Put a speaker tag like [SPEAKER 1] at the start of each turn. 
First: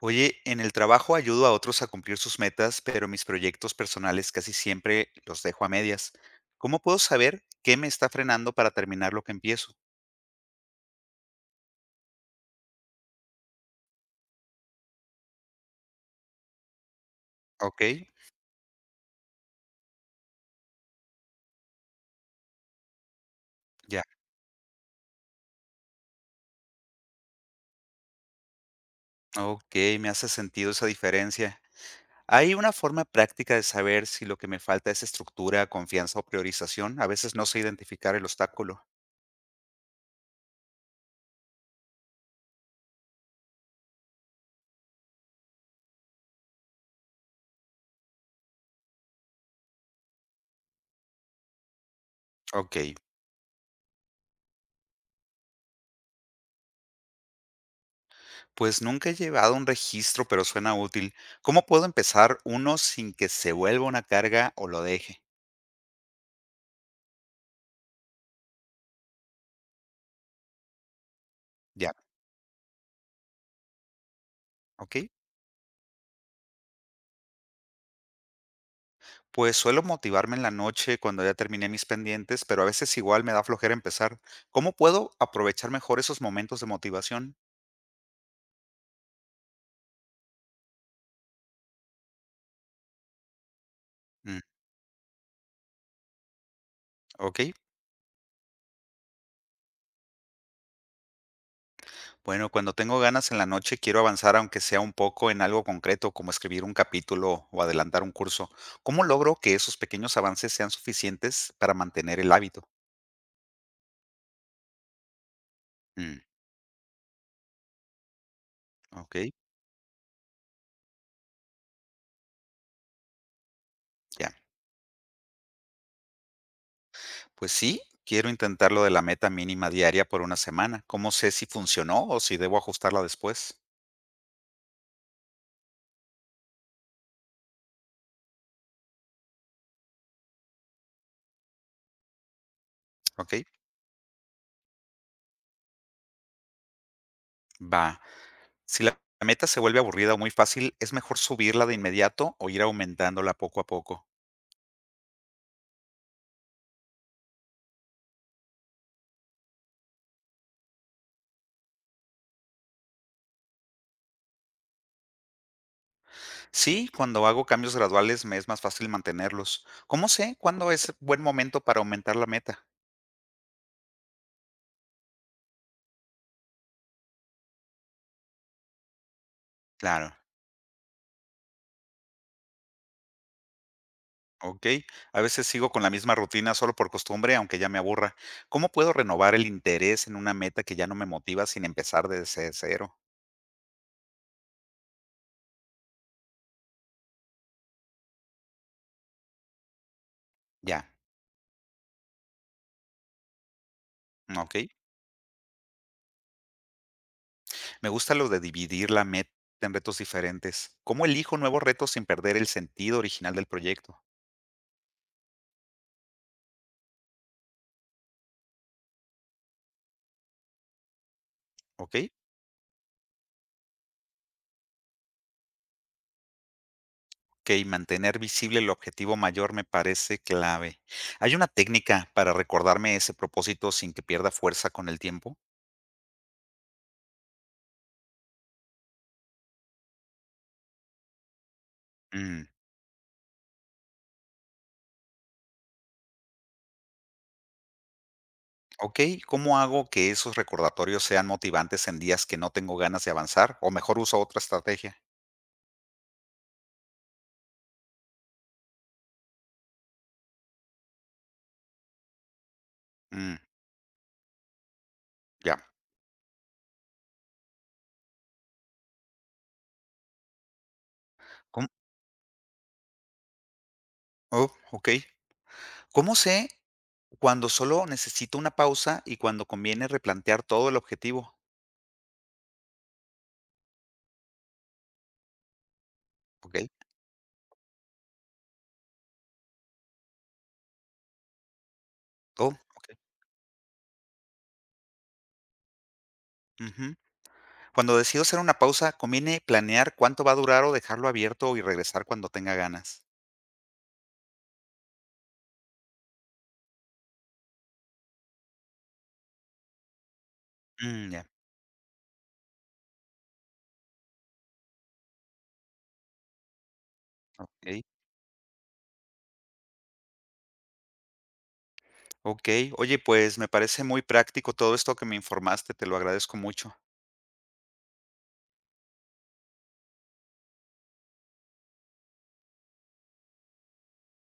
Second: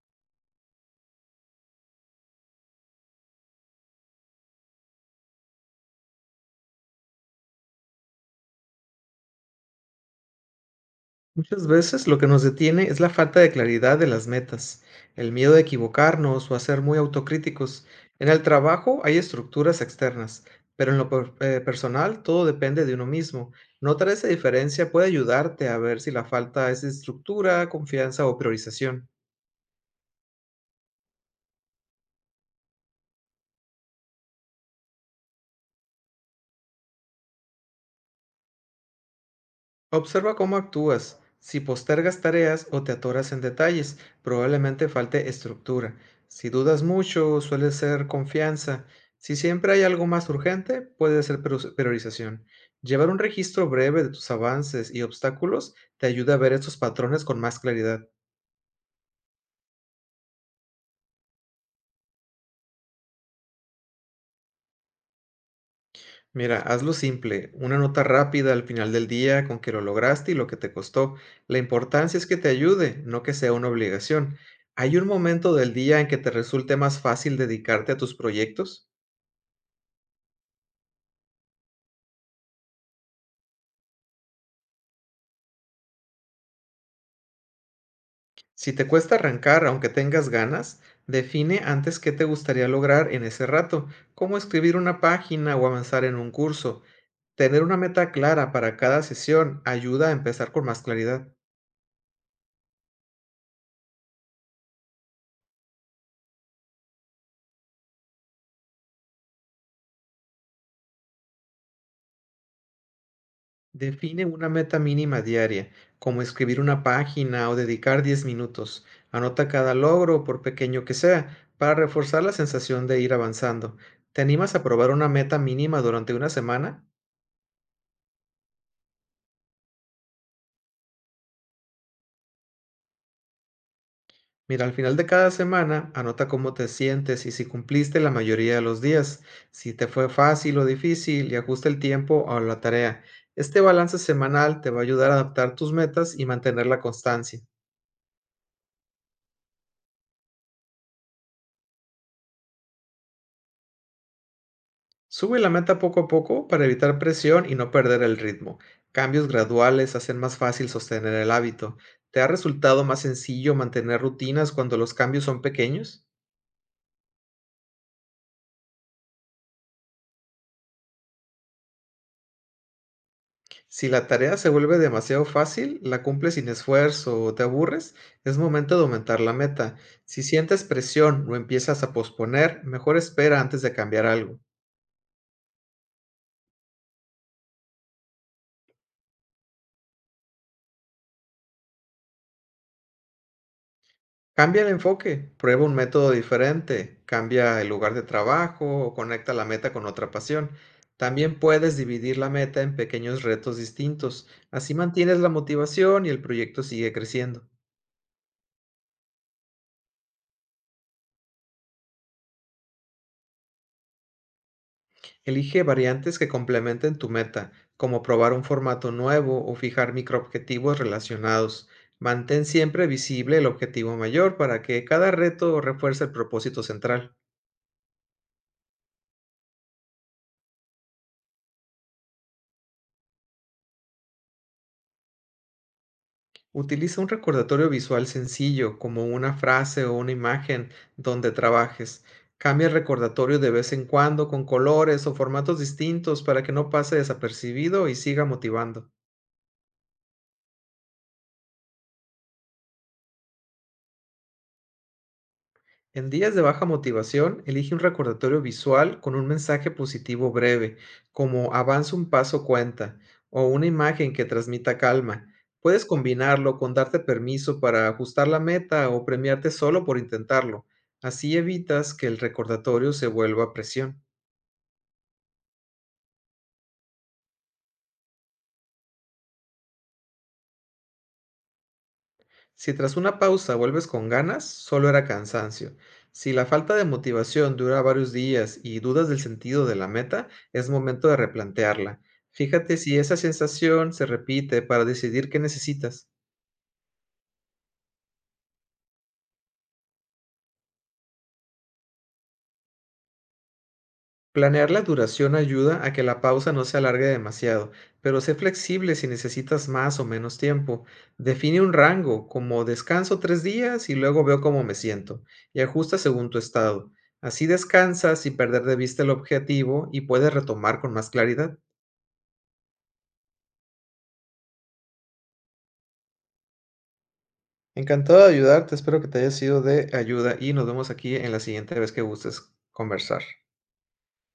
[SPEAKER 1] Oye, en el trabajo ayudo a otros a cumplir sus metas, pero mis proyectos personales casi siempre los dejo a medias. ¿Cómo puedo saber qué me está frenando para terminar lo que empiezo?
[SPEAKER 2] Muchas veces lo que nos detiene es la falta de claridad de las metas, el miedo de equivocarnos o a ser muy
[SPEAKER 1] ¿Ok?
[SPEAKER 2] autocríticos. En el trabajo hay estructuras externas, pero en lo personal todo depende de uno mismo.
[SPEAKER 1] Ya.
[SPEAKER 2] Notar esa diferencia puede ayudarte a ver si la falta es de estructura, confianza o priorización.
[SPEAKER 1] Ok, me hace sentido esa diferencia. ¿Hay una forma práctica de saber si lo que me falta es estructura, confianza o priorización? A veces no sé identificar el obstáculo.
[SPEAKER 2] Observa cómo actúas. Si postergas tareas o te atoras en detalles, probablemente falte estructura. Si dudas mucho, suele ser confianza. Si siempre hay algo más urgente, puede ser priorización.
[SPEAKER 1] Ok,
[SPEAKER 2] Llevar un registro breve de tus avances y obstáculos te ayuda a ver estos patrones con más claridad.
[SPEAKER 1] pues nunca he llevado un registro, pero suena útil. ¿Cómo puedo empezar uno sin que se vuelva una carga o lo deje?
[SPEAKER 2] Mira, hazlo simple, una nota rápida al final del día con que lo lograste y lo que te costó. La
[SPEAKER 1] Ya,
[SPEAKER 2] importancia es que te ayude, no que sea una obligación.
[SPEAKER 1] ok.
[SPEAKER 2] ¿Hay un momento del día en que te resulte más fácil dedicarte a tus proyectos?
[SPEAKER 1] Pues suelo motivarme en la noche cuando ya terminé mis pendientes, pero a veces igual me da flojera empezar. ¿Cómo puedo aprovechar mejor esos momentos de motivación?
[SPEAKER 2] Si te cuesta arrancar, aunque tengas ganas, define antes qué te gustaría lograr en ese rato, como
[SPEAKER 1] Mm,
[SPEAKER 2] escribir una página o avanzar en un curso.
[SPEAKER 1] ok.
[SPEAKER 2] Tener una meta clara para cada sesión ayuda a empezar con más claridad.
[SPEAKER 1] Bueno, cuando tengo ganas en la noche quiero avanzar aunque sea un poco en algo concreto, como escribir un capítulo o adelantar un curso. ¿Cómo logro que esos pequeños avances sean suficientes para mantener el hábito?
[SPEAKER 2] Define una meta mínima diaria,
[SPEAKER 1] Mm,
[SPEAKER 2] como escribir una página o dedicar 10 minutos.
[SPEAKER 1] ok,
[SPEAKER 2] Anota cada logro, por pequeño que sea, para reforzar la sensación de ir avanzando. ¿Te
[SPEAKER 1] ya.
[SPEAKER 2] animas a probar una meta mínima durante una semana?
[SPEAKER 1] Pues sí, quiero intentar lo de la meta mínima diaria por una semana. ¿Cómo sé si funcionó o si debo ajustarla después?
[SPEAKER 2] Mira, al final de cada semana, anota cómo te sientes y si cumpliste la mayoría de los días, si te fue fácil o difícil y ajusta el tiempo a la tarea.
[SPEAKER 1] Ok.
[SPEAKER 2] Este balance semanal te va a ayudar a adaptar tus metas y mantener la constancia.
[SPEAKER 1] Va. Si la meta se vuelve aburrida o muy fácil, ¿es mejor subirla de inmediato o ir aumentándola poco a poco?
[SPEAKER 2] Sube la meta poco a poco para evitar presión y no perder el ritmo. Cambios graduales hacen más fácil sostener el hábito. ¿Te ha resultado más sencillo mantener rutinas cuando los cambios son pequeños?
[SPEAKER 1] Sí, cuando hago cambios graduales me es más fácil mantenerlos. ¿Cómo sé cuándo es buen momento para aumentar la meta?
[SPEAKER 2] Si la tarea se vuelve demasiado fácil, la cumples sin esfuerzo o te aburres, es momento de aumentar la meta.
[SPEAKER 1] Claro,
[SPEAKER 2] Si sientes presión o empiezas a posponer, mejor espera antes de cambiar algo.
[SPEAKER 1] ok. A veces sigo con la misma rutina solo por costumbre, aunque ya me aburra. ¿Cómo puedo renovar el interés en una meta que ya no me motiva sin empezar desde cero?
[SPEAKER 2] Cambia el enfoque, prueba un método diferente, cambia el lugar de trabajo o conecta la meta con otra pasión.
[SPEAKER 1] Ya,
[SPEAKER 2] También puedes dividir la meta en pequeños retos distintos.
[SPEAKER 1] ok.
[SPEAKER 2] Así mantienes la motivación y el proyecto sigue creciendo.
[SPEAKER 1] Me gusta lo de dividir la meta en retos diferentes. ¿Cómo elijo nuevos retos sin perder el sentido original del proyecto?
[SPEAKER 2] Elige variantes que complementen tu meta, como probar un formato nuevo o fijar microobjetivos relacionados.
[SPEAKER 1] ¿Ok?
[SPEAKER 2] Mantén siempre visible el objetivo mayor para que cada reto refuerce el propósito central.
[SPEAKER 1] Ok, mantener visible el objetivo mayor me parece clave. ¿Hay una técnica para recordarme ese propósito sin que pierda fuerza con el tiempo?
[SPEAKER 2] Utiliza un recordatorio visual sencillo, como una frase o una imagen donde trabajes.
[SPEAKER 1] Mm,
[SPEAKER 2] Cambia el recordatorio de vez en cuando con colores o formatos distintos para que no pase desapercibido y siga motivando.
[SPEAKER 1] ok, ¿cómo hago que esos recordatorios sean motivantes en días que no tengo ganas de avanzar? O mejor uso otra estrategia.
[SPEAKER 2] En días de baja motivación, elige un recordatorio visual con un mensaje positivo breve, como avanza un paso cuenta,
[SPEAKER 1] Mm,
[SPEAKER 2] o una imagen que transmita calma.
[SPEAKER 1] ya.
[SPEAKER 2] Puedes combinarlo con darte permiso para ajustar la meta o premiarte solo por intentarlo. Así
[SPEAKER 1] ¿Cómo?
[SPEAKER 2] evitas que el recordatorio se vuelva presión.
[SPEAKER 1] Oh, ok. ¿Cómo sé cuando solo necesito una pausa y cuando conviene replantear todo el objetivo?
[SPEAKER 2] Si tras una pausa vuelves con ganas, solo era cansancio. Si la
[SPEAKER 1] Ok.
[SPEAKER 2] falta de motivación dura varios días y dudas del sentido de la meta, es momento de replantearla.
[SPEAKER 1] Oh,
[SPEAKER 2] Fíjate
[SPEAKER 1] ok.
[SPEAKER 2] si esa sensación se repite para decidir qué necesitas.
[SPEAKER 1] Ujú. Cuando decido hacer una pausa, conviene planear cuánto va a durar o dejarlo abierto y regresar cuando tenga ganas.
[SPEAKER 2] Planear la duración ayuda a que la pausa no se alargue demasiado, pero sé flexible si necesitas más o menos tiempo.
[SPEAKER 1] Mm, ya,
[SPEAKER 2] Define un rango, como descanso 3 días y luego veo cómo me siento, y ajusta según tu estado. Así
[SPEAKER 1] ok,
[SPEAKER 2] descansas sin perder de vista el objetivo y puedes retomar con más claridad.
[SPEAKER 1] ok. Oye, pues me parece muy práctico todo esto que me informaste, te lo agradezco mucho.
[SPEAKER 2] Encantado de ayudarte, espero que te haya sido de ayuda y nos vemos aquí en la siguiente vez que gustes conversar.